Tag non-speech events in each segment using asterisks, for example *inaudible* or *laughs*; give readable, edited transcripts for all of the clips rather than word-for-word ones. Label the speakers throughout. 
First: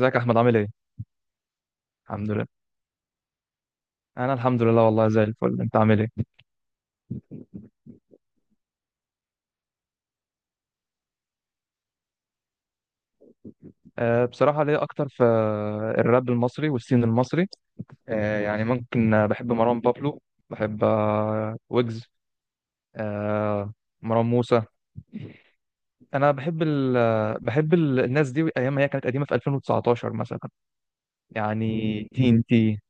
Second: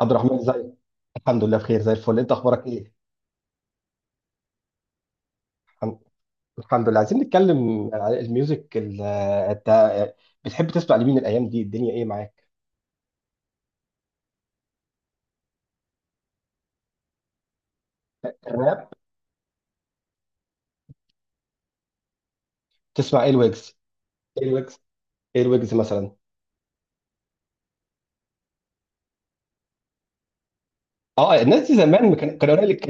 Speaker 1: عبد
Speaker 2: يا احمد،
Speaker 1: الرحمن
Speaker 2: عامل
Speaker 1: ازاي.
Speaker 2: ايه؟
Speaker 1: الحمد لله بخير زي الفل،
Speaker 2: الحمد
Speaker 1: انت
Speaker 2: لله.
Speaker 1: اخبارك ايه؟
Speaker 2: انا الحمد لله والله زي الفل، انت
Speaker 1: الحم-
Speaker 2: عامل ايه؟
Speaker 1: الحمد لله. عايزين نتكلم على الميوزك انت بتحب تسمع لمين الايام دي؟ الدنيا ايه معاك؟
Speaker 2: أه، بصراحه ليا اكتر في الراب المصري والسين المصري. أه يعني
Speaker 1: الراب.
Speaker 2: ممكن، بحب مروان بابلو، بحب ويجز،
Speaker 1: تسمع ايه؟
Speaker 2: أه
Speaker 1: الويجز؟
Speaker 2: مروان
Speaker 1: ايه
Speaker 2: موسى.
Speaker 1: الويجز؟ ايه الويجز مثلا؟
Speaker 2: انا بحب ال آه، بحب ال الناس دي ايام ما هي كانت قديمه في 2019 مثلا،
Speaker 1: اه الناس دي
Speaker 2: يعني
Speaker 1: زمان ما
Speaker 2: تي
Speaker 1: كان
Speaker 2: ان
Speaker 1: كان قليل.
Speaker 2: تي.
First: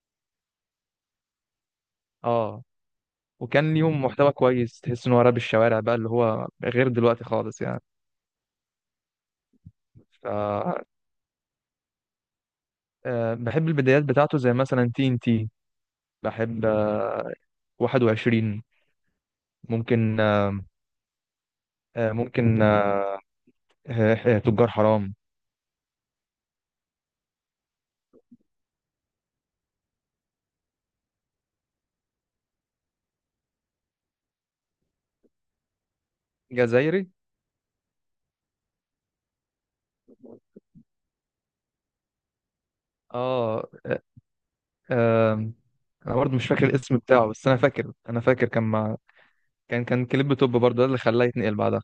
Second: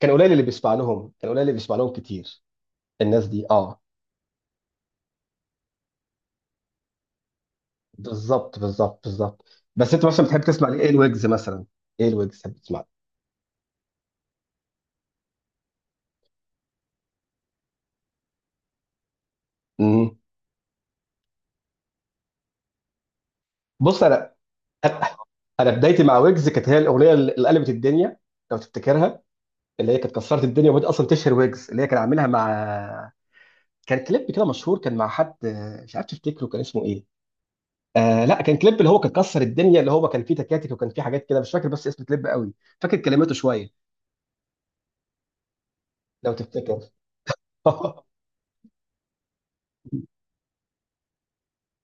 Speaker 1: كان قليل اللي بيسمع لهم، كان قليل اللي بيسمع لهم كتير.
Speaker 2: اه،
Speaker 1: الناس دي
Speaker 2: وكان
Speaker 1: اه.
Speaker 2: ليهم محتوى كويس، تحس ان هو راب الشوارع بقى، اللي هو غير دلوقتي خالص يعني.
Speaker 1: بالظبط بالظبط بالظبط. بس انت مثلا
Speaker 2: ف
Speaker 1: بتحب تسمع ليه؟ ايه الويجز مثلا؟ ايه الويجز بتحب تسمع؟
Speaker 2: بحب البدايات بتاعته زي مثلا تي ان تي، بحب 21،
Speaker 1: امم
Speaker 2: ممكن، آه، ممكن آه،
Speaker 1: بص انا،
Speaker 2: تجار حرام.
Speaker 1: انا بدايتي مع ويجز كانت هي الاغنيه اللي قلبت الدنيا. لو تفتكرها، اللي هي كانت كسرت الدنيا وبدأت اصلا تشهر ويجز، اللي هي كان عاملها مع، كان كليب كده مشهور كان مع حد مش عارف تفتكره كان اسمه ايه؟
Speaker 2: جزائري.
Speaker 1: لا، كان كليب اللي هو كان كسر الدنيا، اللي هو كان فيه تكاتك وكان فيه حاجات كده مش فاكر، بس اسم كليب قوي. فاكر كلماته
Speaker 2: اه
Speaker 1: شويه.
Speaker 2: آه، آه، انا
Speaker 1: لو
Speaker 2: برضه مش فاكر
Speaker 1: تفتكر.
Speaker 2: الاسم بتاعه، بس انا فاكر،
Speaker 1: *laughs*
Speaker 2: كان مع. كان كليب توب برضه، ده اللي خلاه يتنقل بعدها.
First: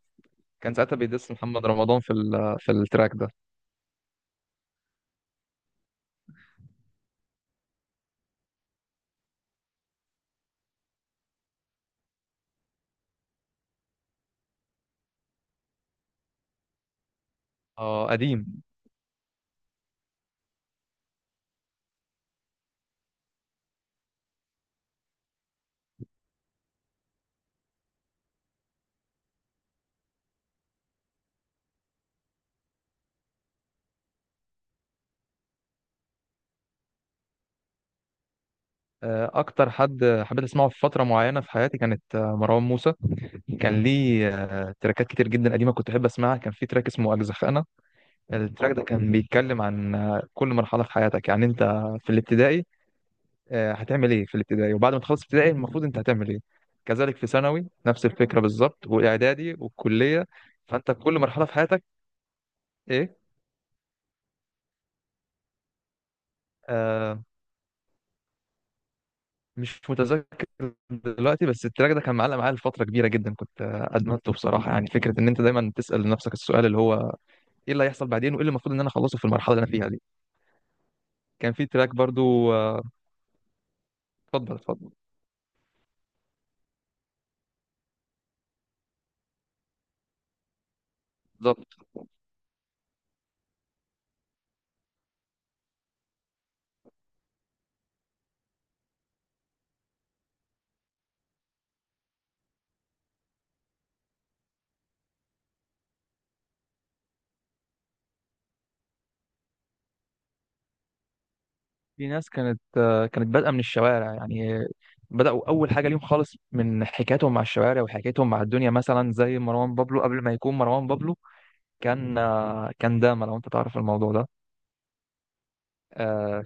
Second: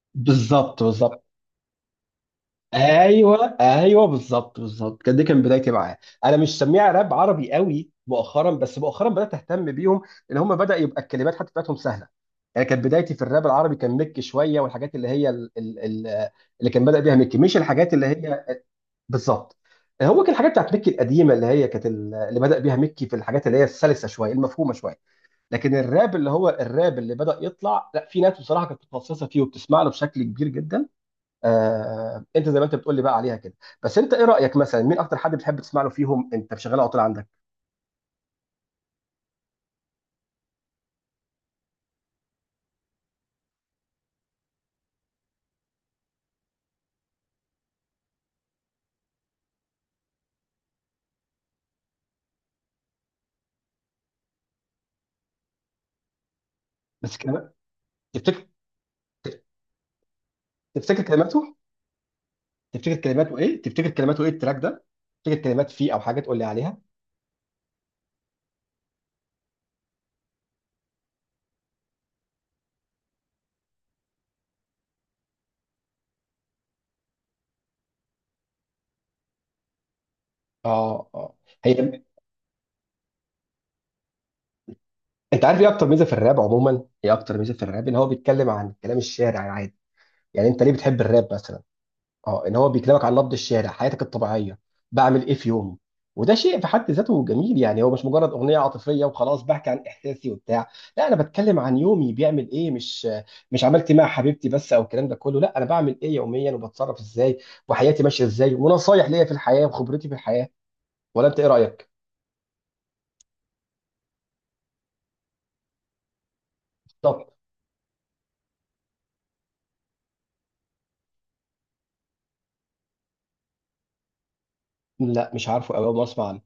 Speaker 2: كان
Speaker 1: بالظبط
Speaker 2: ساعتها
Speaker 1: بالظبط.
Speaker 2: بيدس محمد رمضان في في التراك ده.
Speaker 1: ايوه ايوه بالظبط بالظبط. كان دي كان بدايتي معاه. انا مش سميع راب عربي قوي مؤخرا، بس مؤخرا بدات اهتم بيهم. ان هم بدا يبقى الكلمات حتى بتاعتهم سهله. يعني كانت بدايتي في الراب العربي كان ميك شويه، والحاجات اللي هي ال اللي كان بدا بيها ميك، مش الحاجات اللي
Speaker 2: اه
Speaker 1: هي،
Speaker 2: قديم.
Speaker 1: بالظبط. هو كان الحاجات بتاعت ميك القديمه، اللي هي كانت اللي بدا بيها ميك في الحاجات اللي هي السلسه شويه، المفهومه شويه. لكن الراب اللي هو الراب اللي بدا يطلع، لا في ناس بصراحه كانت متخصصه فيه وبتسمع له بشكل كبير جدا. انت زي ما انت بتقول لي بقى عليها كده. بس انت ايه رايك مثلا؟ مين اكتر حد بتحب تسمع له فيهم انت شغال على طول عندك؟
Speaker 2: اكتر حد حبيت اسمعه في فتره معينه في حياتي كانت مروان موسى. كان ليه تراكات كتير جدا قديمه، كنت احب اسمعها. كان في تراك اسمه اجزخانه. التراك ده كان بيتكلم عن كل مرحلة في حياتك، يعني انت في الابتدائي، هتعمل ايه في الابتدائي، وبعد ما تخلص ابتدائي المفروض انت هتعمل ايه.
Speaker 1: بس
Speaker 2: كذلك في
Speaker 1: كلمات.
Speaker 2: ثانوي نفس الفكرة
Speaker 1: تفتكر.
Speaker 2: بالظبط، واعدادي والكلية. فانت
Speaker 1: تفتكر
Speaker 2: كل مرحلة في
Speaker 1: كلماته؟
Speaker 2: حياتك.
Speaker 1: تفتكر
Speaker 2: ايه؟
Speaker 1: كلماته ايه؟ تفتكر كلماته ايه التراك ده؟ تفتكر كلمات فيه او حاجه تقول لي عليها؟
Speaker 2: آه، مش متذكر دلوقتي. بس التراك ده كان معلق معايا لفترة كبيرة جدا، كنت ادمنته بصراحة. يعني فكرة ان انت دايما تسأل نفسك السؤال اللي هو ايه اللي هيحصل بعدين، وايه اللي المفروض ان انا اخلصه في المرحلة اللي انا فيها دي.
Speaker 1: اه اه.
Speaker 2: كان في
Speaker 1: هي،
Speaker 2: تراك برضو، اتفضل اتفضل.
Speaker 1: انت عارف ايه اكتر ميزه في الراب عموما؟ ايه اكتر ميزه في الراب؟ ان هو بيتكلم عن كلام الشارع عادي. يعني انت ليه بتحب الراب مثلا؟
Speaker 2: بالظبط.
Speaker 1: اه، ان هو بيكلمك عن نبض الشارع، حياتك الطبيعيه. بعمل ايه في يومي. وده شيء في حد ذاته جميل يعني. هو مش مجرد اغنيه عاطفيه وخلاص، بحكي عن احساسي وبتاع. لا انا بتكلم عن يومي بيعمل ايه، مش، مش عملت إيه مع حبيبتي بس او الكلام ده كله، لا انا بعمل ايه يوميا وبتصرف ازاي، وحياتي ماشيه ازاي، ونصايح ليا في الحياه وخبرتي في الحياه. ولا انت ايه رايك؟
Speaker 2: في ناس كانت، كانت بادئه من الشوارع يعني، بداوا اول حاجه ليهم خالص من
Speaker 1: طب.
Speaker 2: حكايتهم مع الشوارع وحكايتهم مع الدنيا، مثلا زي مروان بابلو قبل ما يكون مروان بابلو. كان كان داما، لو انت تعرف الموضوع ده.
Speaker 1: لا مش عارفه قوي، اول مره اسمع عنه.
Speaker 2: آه،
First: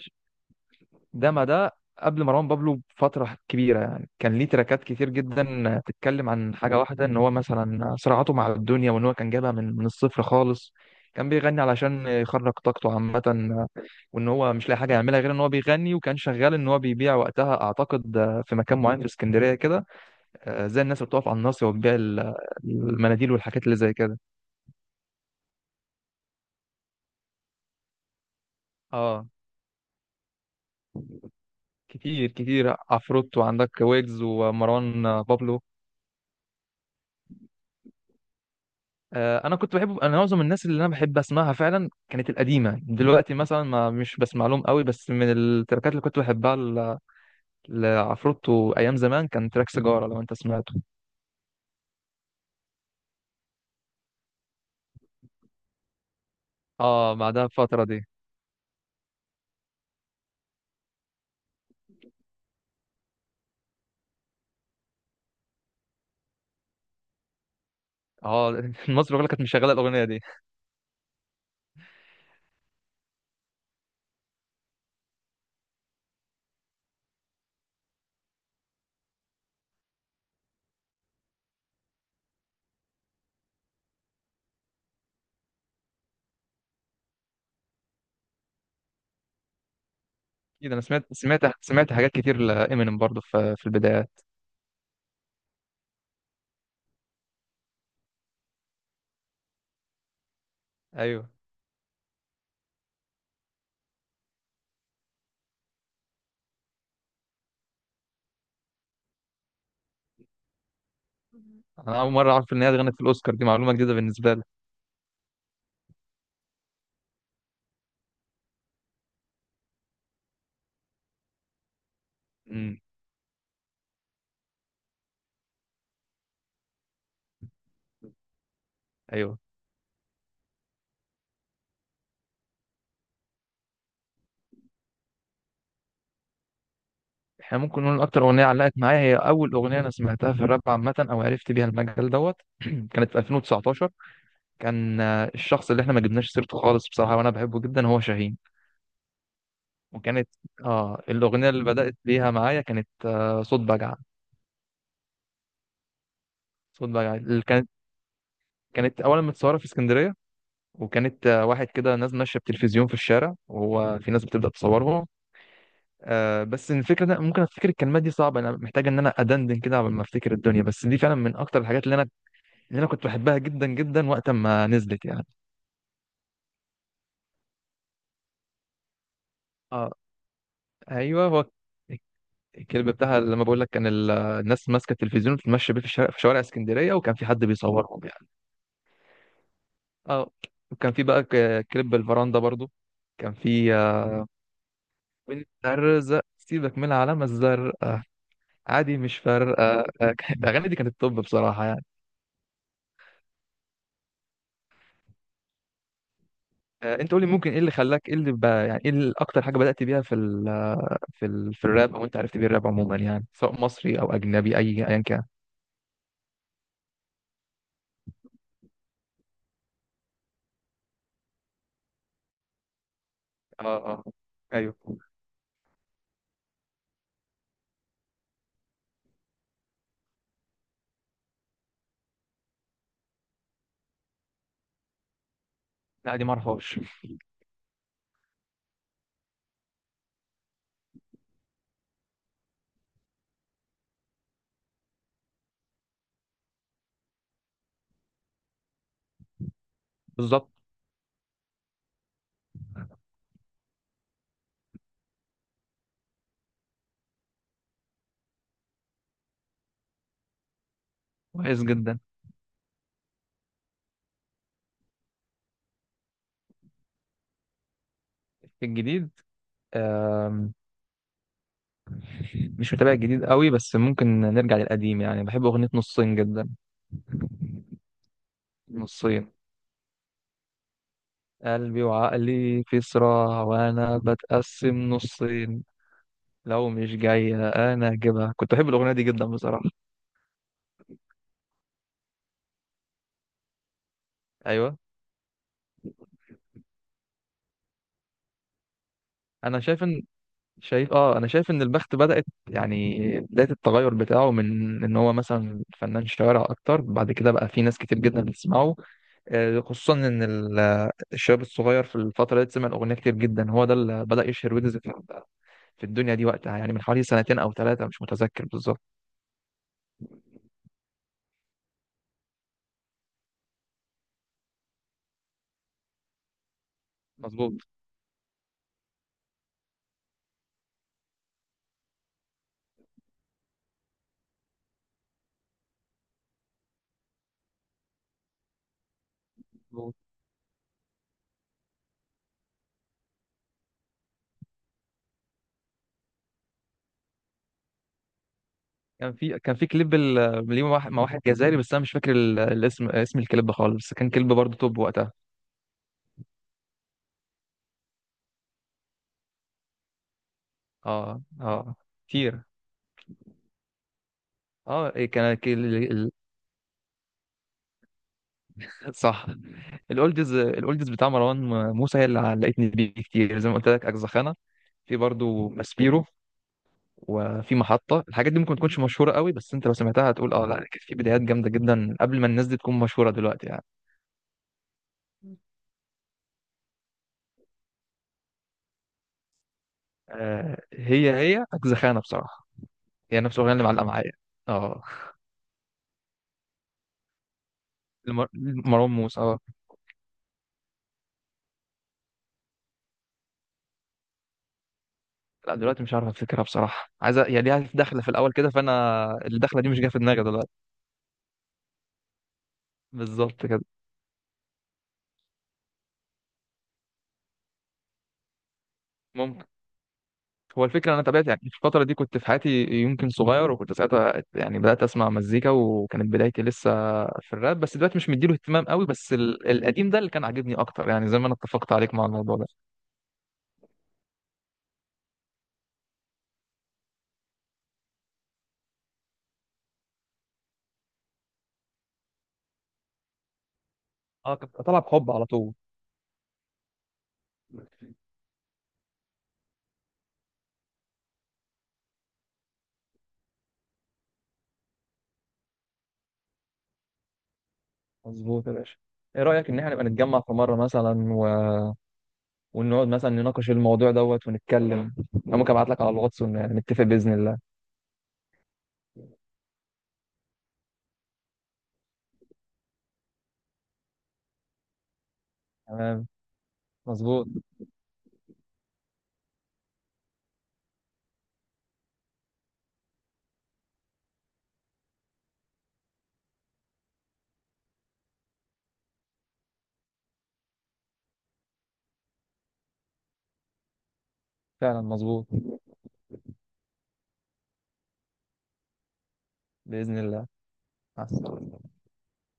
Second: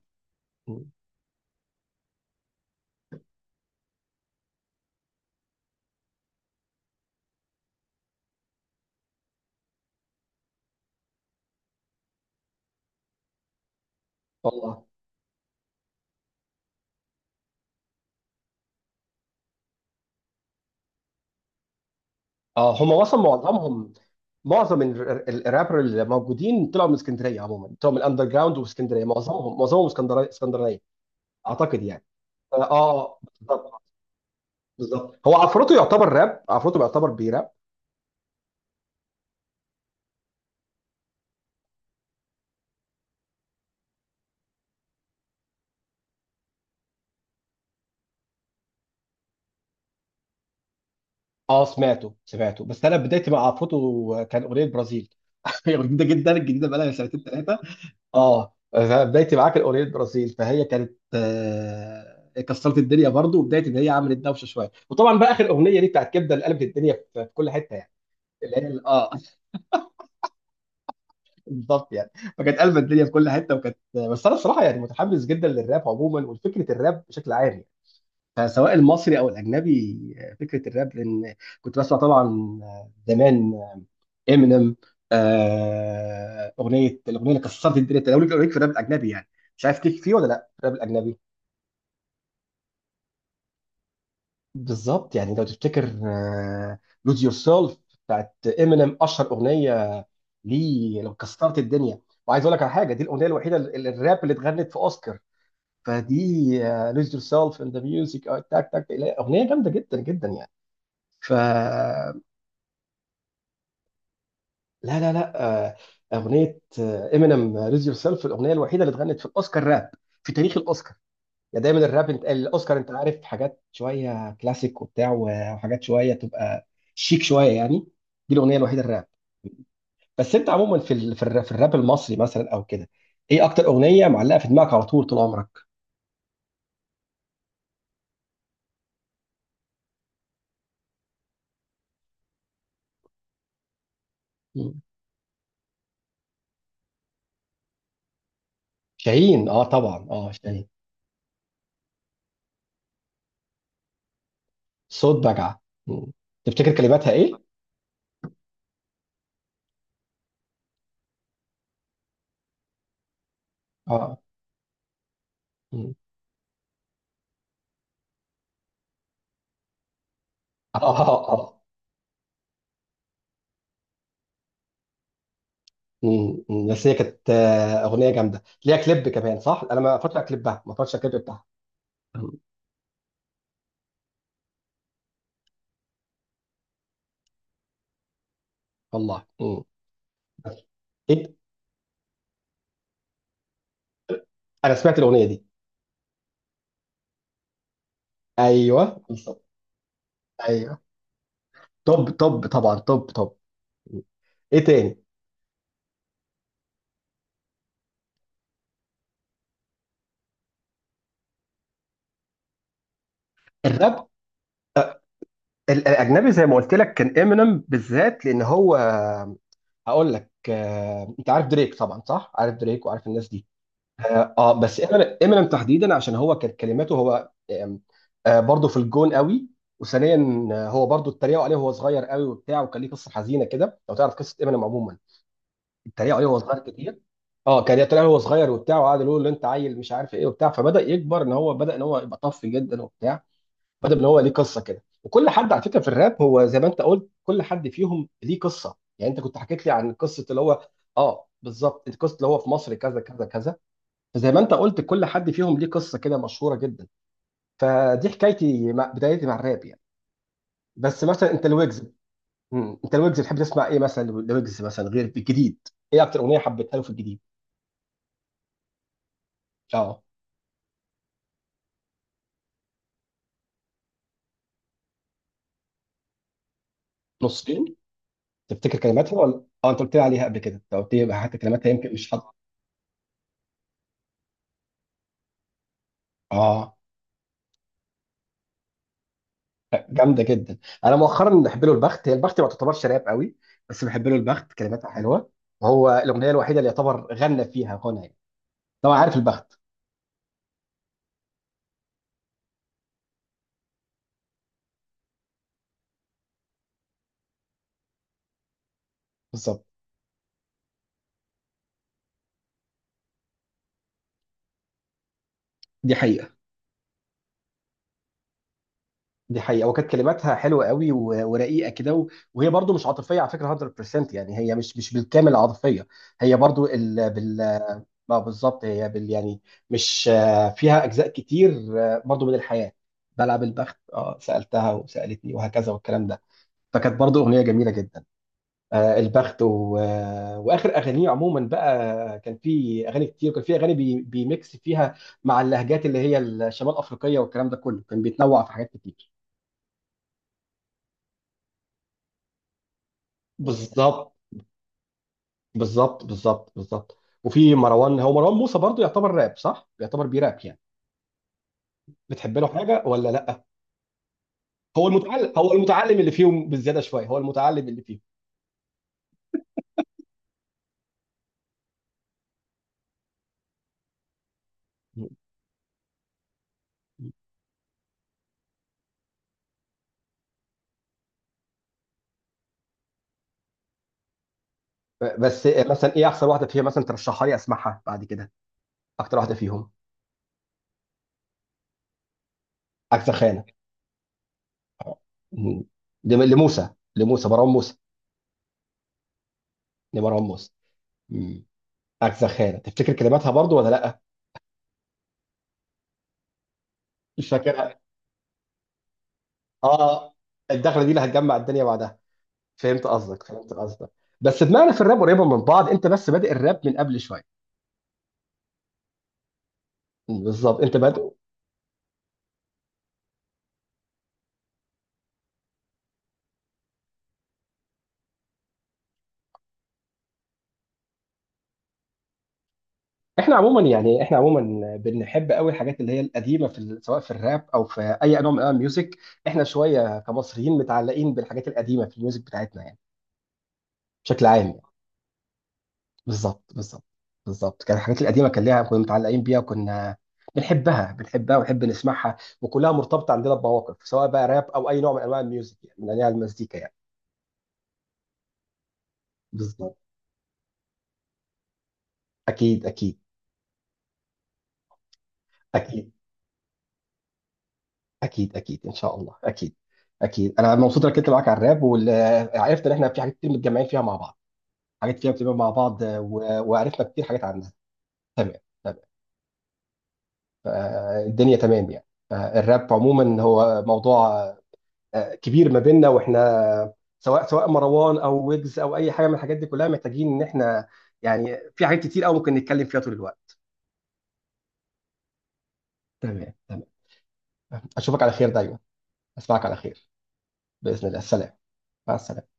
Speaker 2: داما ده قبل مروان بابلو بفتره كبيره يعني، كان ليه تراكات كتير جدا تتكلم عن حاجه واحده، ان هو مثلا صراعاته مع الدنيا، وان هو كان جايبها من الصفر خالص. كان بيغني علشان يخرج طاقته عامه، وان هو مش لاقي
Speaker 1: والله.
Speaker 2: حاجه يعملها غير ان هو بيغني، وكان شغال ان هو بيبيع وقتها اعتقد، في مكان معين في اسكندريه كده. زي الناس اللي بتقف على الناصيه وبتبيع
Speaker 1: اه هم اصلا
Speaker 2: المناديل والحاجات اللي
Speaker 1: معظمهم،
Speaker 2: زي كده.
Speaker 1: معظم الرابر اللي موجودين طلعوا من اسكندريه عموما، طلعوا من الاندر جراوند. واسكندريه
Speaker 2: اه
Speaker 1: معظمهم، معظمهم اسكندريه اسكندريه اعتقد يعني.
Speaker 2: كتير
Speaker 1: اه
Speaker 2: كتير عفروت، وعندك
Speaker 1: بالظبط
Speaker 2: ويجز، ومروان
Speaker 1: بالظبط. هو
Speaker 2: بابلو.
Speaker 1: عفروتو يعتبر راب، عفروتو يعتبر بيراب.
Speaker 2: انا كنت بحب، انا معظم الناس اللي انا بحب اسمعها فعلا كانت القديمه، دلوقتي مثلا ما مش بسمع لهم قوي، بس من التراكات اللي كنت بحبها لعفروتو ايام زمان كان تراك سيجاره، لو انت سمعته.
Speaker 1: اه سمعته سمعته. بس انا بدايتي مع عفروتو كان اغنيه برازيل. *laughs* هي جديده جدا، الجديده بقى
Speaker 2: اه
Speaker 1: لها سنتين
Speaker 2: بعدها
Speaker 1: ثلاثه.
Speaker 2: بفتره دي.
Speaker 1: اه بدايتي معاك الاغنيه برازيل، فهي كانت كسرت الدنيا برضو، وبدايه ان هي عملت دوشه شويه. وطبعا بقى اخر اغنيه دي بتاعت كبده اللي قلبت الدنيا في في كل حته يعني. اللي
Speaker 2: اه
Speaker 1: هي
Speaker 2: *laughs*
Speaker 1: اه
Speaker 2: مصر كلها كانت
Speaker 1: *laughs*
Speaker 2: مشغله الاغنيه دي.
Speaker 1: بالظبط يعني. فكانت قلبة الدنيا في كل حته وكانت، بس انا الصراحه يعني متحمس جدا للراب عموما ولفكره الراب بشكل عام يعني. فسواء المصري او الاجنبي، فكره الراب. لان كنت بسمع طبعا زمان امينيم. آه اغنيه، الاغنيه اللي كسرت الدنيا. انت لو ليك، لو ليك في الراب الاجنبي يعني. مش عارف ليك فيه ولا لا
Speaker 2: اكيد
Speaker 1: الراب
Speaker 2: انا سمعت
Speaker 1: الاجنبي.
Speaker 2: سمعت سمعت حاجات كتير لامينيم برضه في البدايات.
Speaker 1: بالظبط يعني. لو تفتكر لوز يور سيلف بتاعت امينيم، اشهر اغنيه ليه، لو
Speaker 2: ايوه.
Speaker 1: كسرت الدنيا. وعايز اقول لك على حاجه، دي الاغنيه الوحيده الراب اللي اتغنت في اوسكار. فدي لوز يور سيلف اند ذا ميوزك تاك تاك، اغنيه جامده جدا جدا يعني. ف
Speaker 2: انا اول
Speaker 1: لا
Speaker 2: مره اعرف ان هي غنت في الاوسكار، دي معلومه جديده بالنسبه لي.
Speaker 1: لا لا، اغنيه امينيم لوز يور سيلف الاغنيه الوحيده اللي اتغنت في الاوسكار راب، في تاريخ الاوسكار. يا دايما الراب، انت الاوسكار
Speaker 2: امم
Speaker 1: انت عارف حاجات شويه كلاسيك وبتاع، وحاجات شويه تبقى شيك شويه يعني. دي الاغنيه الوحيده الراب.
Speaker 2: ايوه.
Speaker 1: بس انت عموما في في الراب، في الراب المصري مثلا او كده، ايه اكتر اغنيه معلقه في دماغك على طول طول عمرك؟
Speaker 2: احنا ممكن نقول اكتر اغنيه علقت معايا هي اول اغنيه انا سمعتها في الراب عامه، او عرفت بيها المجال دوت *clears throat* كانت في 2019.
Speaker 1: مم.
Speaker 2: كان الشخص اللي احنا ما جبناش سيرته خالص بصراحه وانا بحبه جدا هو شاهين.
Speaker 1: شاهين اه طبعا
Speaker 2: وكانت،
Speaker 1: اه شاهين.
Speaker 2: اه، الاغنيه اللي بدات بيها معايا كانت صوت بجعه.
Speaker 1: صوت بجعه. مم. تفتكر
Speaker 2: صوت
Speaker 1: كلماتها
Speaker 2: بجعه اللي
Speaker 1: ايه؟
Speaker 2: كانت، كانت اولا متصوره في اسكندريه، وكانت واحد كده ناس ماشيه بتلفزيون في الشارع، وهو في
Speaker 1: اه.
Speaker 2: ناس بتبدا تصورهم.
Speaker 1: مم.
Speaker 2: بس الفكره ده، ممكن افتكر الكلمات، دي صعبه، انا محتاج ان انا ادندن كده قبل ما افتكر الدنيا.
Speaker 1: اه
Speaker 2: بس دي
Speaker 1: اه
Speaker 2: فعلا
Speaker 1: اه
Speaker 2: من اكتر الحاجات اللي انا، اللي انا كنت بحبها جدا جدا وقت ما نزلت يعني.
Speaker 1: مم. مم. بس هي كانت اغنيه جامده ليها كليب كمان صح؟ انا
Speaker 2: اه
Speaker 1: ما اتفرجتش على كليبها، ما اتفرجتش على الكليب
Speaker 2: ايوه
Speaker 1: بتاعها.
Speaker 2: هو.
Speaker 1: مم.
Speaker 2: الكلب بتاعها، لما بقول لك، كان الناس ماسكه التلفزيون بتمشي بيه في الشارع، في شوارع اسكندريه، وكان في حد بيصورهم يعني.
Speaker 1: والله مم.
Speaker 2: اه.
Speaker 1: بس.
Speaker 2: وكان في بقى
Speaker 1: ايه.
Speaker 2: كليب الفراندا برضو. كان في
Speaker 1: انا سمعت الاغنيه دي.
Speaker 2: بنت الرزق سيبك من العلامه الزرقاء. عادي
Speaker 1: ايوه
Speaker 2: مش
Speaker 1: بالظبط.
Speaker 2: فارقه. *laughs* الاغاني دي
Speaker 1: ايوه.
Speaker 2: كانت توب بصراحه يعني.
Speaker 1: طب طب طبعا طب طب. ايه تاني؟
Speaker 2: انت قولي، ممكن ايه اللي خلاك، ايه اللي بقى يعني ايه اكتر حاجه بدات بيها في الراب، او انت عرفت بيه الراب عموما، يعني سواء مصري
Speaker 1: الراب
Speaker 2: او اجنبي اي ايا كان.
Speaker 1: الاجنبي زي ما قلت لك كان امينيم بالذات، لان هو، هقول لك. انت عارف دريك طبعا صح؟ عارف دريك وعارف الناس دي.
Speaker 2: اه اه
Speaker 1: اه بس
Speaker 2: ايوه.
Speaker 1: امينيم تحديدا عشان هو كانت كلماته هو برضه في الجون قوي. وثانيا هو برضه اتريقوا عليه وهو صغير قوي وبتاع، وكان ليه قصه حزينه كده، لو تعرف قصه امينيم عموما. اتريقوا
Speaker 2: لا دي
Speaker 1: عليه
Speaker 2: ما
Speaker 1: وهو صغير
Speaker 2: اعرفهاش.
Speaker 1: كتير. اه كان اتريقوا عليه وهو صغير وبتاع، وقعد يقول له انت عيل مش عارف ايه وبتاع، فبدا يكبر ان هو بدا ان هو يبقى طف جدا وبتاع. بدا ان هو ليه قصه كده. وكل حد على فكره في الراب، هو زي ما انت قلت، كل حد فيهم ليه قصه. يعني انت كنت حكيت لي عن قصه اللي
Speaker 2: بالظبط.
Speaker 1: هو، اه بالظبط، القصه اللي هو في مصر كذا كذا كذا. فزي ما انت قلت، كل حد فيهم ليه قصه كده مشهوره جدا. فدي حكايتي مع، بدايتي مع الراب يعني. بس مثلا انت
Speaker 2: كويس
Speaker 1: الويجز،
Speaker 2: جدا.
Speaker 1: مم. انت الويجز بتحب تسمع ايه مثلا؟ الويجز مثلا غير الجديد، ايه اكتر اغنيه حبيتها له في الجديد؟
Speaker 2: في الجديد،
Speaker 1: اه.
Speaker 2: آم، مش متابع الجديد قوي، بس ممكن نرجع للقديم يعني. بحب اغنيه نصين جدا.
Speaker 1: نصين. تفتكر كلماتها
Speaker 2: نصين،
Speaker 1: ولا، اه انت قلت لي عليها قبل كده، انت قلت لي حتى كلماتها
Speaker 2: قلبي
Speaker 1: يمكن مش حاضره.
Speaker 2: وعقلي في صراع وانا بتقسم نصين. لو
Speaker 1: اه.
Speaker 2: مش جاية انا هجيبها، كنت بحب الاغنية دي جدا بصراحة.
Speaker 1: جامده جدا. انا مؤخرا بحب له البخت. هي البخت ما تعتبرش راب قوي، بس بحب له البخت،
Speaker 2: ايوه
Speaker 1: كلماتها حلوه. وهو الاغنيه الوحيده اللي يعتبر غنى فيها غنى يعني. طبعا عارف البخت.
Speaker 2: انا شايف ان، شايف اه انا شايف ان البخت بدأت، يعني بداية التغير بتاعه، من ان هو مثلا فنان شوارع اكتر، بعد كده بقى في ناس كتير جدا بتسمعه.
Speaker 1: بالظبط.
Speaker 2: خصوصا ان الشباب الصغير في الفترة دي سمع الاغنية كتير جدا، هو ده اللي بدأ يشهر ويجز في
Speaker 1: دي
Speaker 2: الدنيا دي
Speaker 1: حقيقه،
Speaker 2: وقتها، يعني من حوالي سنتين او ثلاثة، مش متذكر بالظبط.
Speaker 1: دي حقيقه. وكانت كلماتها حلوه قوي و- ورقيقه كده و- وهي برضو مش عاطفيه على فكره 100% يعني. هي مش، مش بالكامل عاطفيه، هي برضو
Speaker 2: مظبوط
Speaker 1: ما بالظبط، هي بال يعني، مش فيها اجزاء كتير برضو من الحياه. بلعب البخت، اه سالتها وسالتني وهكذا والكلام ده. فكانت برضو اغنيه جميله جدا. البخت و...
Speaker 2: مظبوط.
Speaker 1: واخر اغانيه عموما بقى، كان في اغاني كتير، وكان في اغاني بيميكس فيها مع اللهجات اللي هي الشمال افريقيه، والكلام ده كله كان بيتنوع في حاجات كتير.
Speaker 2: كان في كليب ليه مع واحد، مع واحد جزائري، بس انا مش فاكر الاسم، اسم الكليب خالص، بس كان
Speaker 1: بالظبط.
Speaker 2: كليب برضه توب وقتها.
Speaker 1: بالظبط بالظبط بالظبط. وفي مروان، هو مروان موسى برضو يعتبر راب صح؟ يعتبر بيراب يعني.
Speaker 2: اه اه
Speaker 1: بتحب
Speaker 2: كتير.
Speaker 1: له حاجه ولا لا؟ هو
Speaker 2: اه إيه
Speaker 1: المتعلم، هو المتعلم اللي فيهم بالزياده شويه، هو المتعلم اللي فيهم.
Speaker 2: صح. الاولدز، الاولدز بتاع مروان موسى هي اللي علقتني بيه كتير، زي ما قلت لك اجزخانه. في برضو ماسبيرو، وفي محطه. الحاجات دي ممكن تكونش مشهوره قوي، بس انت لو سمعتها هتقول اه، لا كانت في بدايات جامده جدا قبل ما الناس دي تكون مشهوره دلوقتي يعني.
Speaker 1: بس مثلا ايه احسن واحده فيها مثلا ترشحها لي اسمعها بعد كده؟ اكتر واحده فيهم.
Speaker 2: آه هي، هي اجزخانه بصراحه،
Speaker 1: عكس
Speaker 2: هي نفس
Speaker 1: خانه.
Speaker 2: الاغنيه اللي معلقه معايا. اه
Speaker 1: مم. لموسى، لموسى مروان موسى،
Speaker 2: لمروان موسى اه.
Speaker 1: لمروان موسى. مم. عكس خانه تفتكر كلماتها برضو ولا لا؟
Speaker 2: لا دلوقتي مش عارف افتكرها بصراحه، عايزه
Speaker 1: مش
Speaker 2: يعني ليها
Speaker 1: فاكرها.
Speaker 2: دخله في الاول كده، فانا الدخله دي مش جايه في
Speaker 1: اه.
Speaker 2: دماغي دلوقتي.
Speaker 1: الدخله دي اللي هتجمع الدنيا بعدها. فهمت قصدك،
Speaker 2: بالظبط
Speaker 1: فهمت
Speaker 2: كده.
Speaker 1: قصدك. بس دماغنا في الراب قريبه من بعض، انت بس بادئ الراب من قبل شويه.
Speaker 2: ممكن.
Speaker 1: مم، بالظبط
Speaker 2: هو
Speaker 1: انت
Speaker 2: الفكره
Speaker 1: بادئ.
Speaker 2: انا تابعت يعني في الفتره دي، كنت في حياتي يمكن صغير، وكنت ساعتها يعني بدات اسمع مزيكا، وكانت بدايتي لسه في الراب، بس دلوقتي مش مديله اهتمام قوي، بس القديم ده اللي كان عاجبني اكتر يعني، زي ما انا اتفقت عليك مع الموضوع ده.
Speaker 1: احنا عموما يعني، احنا عموما بنحب قوي الحاجات اللي هي القديمه في سواء في الراب او في اي نوع من انواع الميوزك. احنا شويه كمصريين متعلقين بالحاجات القديمه في الميوزك بتاعتنا يعني، بشكل
Speaker 2: اه
Speaker 1: عام
Speaker 2: كنت
Speaker 1: يعني.
Speaker 2: طالع بحب على طول.
Speaker 1: بالظبط بالظبط. بالظبط كان الحاجات القديمه كان ليها، كنا متعلقين بيها وكنا بنحبها بنحبها ونحب نسمعها، وكلها مرتبطه عندنا بمواقف، سواء بقى راب او اي نوع من انواع الميوزك يعني، من انواع المزيكا يعني.
Speaker 2: مظبوط يا باشا. ايه رايك ان احنا
Speaker 1: بالظبط.
Speaker 2: نبقى نتجمع في مره مثلا، و...
Speaker 1: اكيد
Speaker 2: ونقعد
Speaker 1: اكيد.
Speaker 2: مثلا نناقش الموضوع دوت، ونتكلم. انا ممكن ابعت لك
Speaker 1: اكيد
Speaker 2: على الواتس نتفق باذن الله.
Speaker 1: اكيد اكيد ان شاء الله اكيد. اكيد انا مبسوط انك كنت معاك على الراب، وعرفت ان احنا في حاجات كتير متجمعين فيها مع بعض، حاجات كده بتبقى مع بعض
Speaker 2: تمام.
Speaker 1: و- وعرفنا كتير حاجات
Speaker 2: مظبوط.
Speaker 1: عنها. تمام. تمام. فالدنيا تمام يعني. فالراب عموما هو موضوع كبير ما بيننا واحنا، سواء سواء مروان او ويجز او اي حاجه من الحاجات دي كلها، محتاجين ان احنا يعني في حاجات كتير قوي ممكن نتكلم فيها طول الوقت.
Speaker 2: فعلا مظبوط.
Speaker 1: تمام تمام. اشوفك على خير دايما. اسمعك على خير.
Speaker 2: باذن الله.
Speaker 1: باذن الله.
Speaker 2: مع
Speaker 1: السلام.
Speaker 2: السلامه.
Speaker 1: مع السلامه.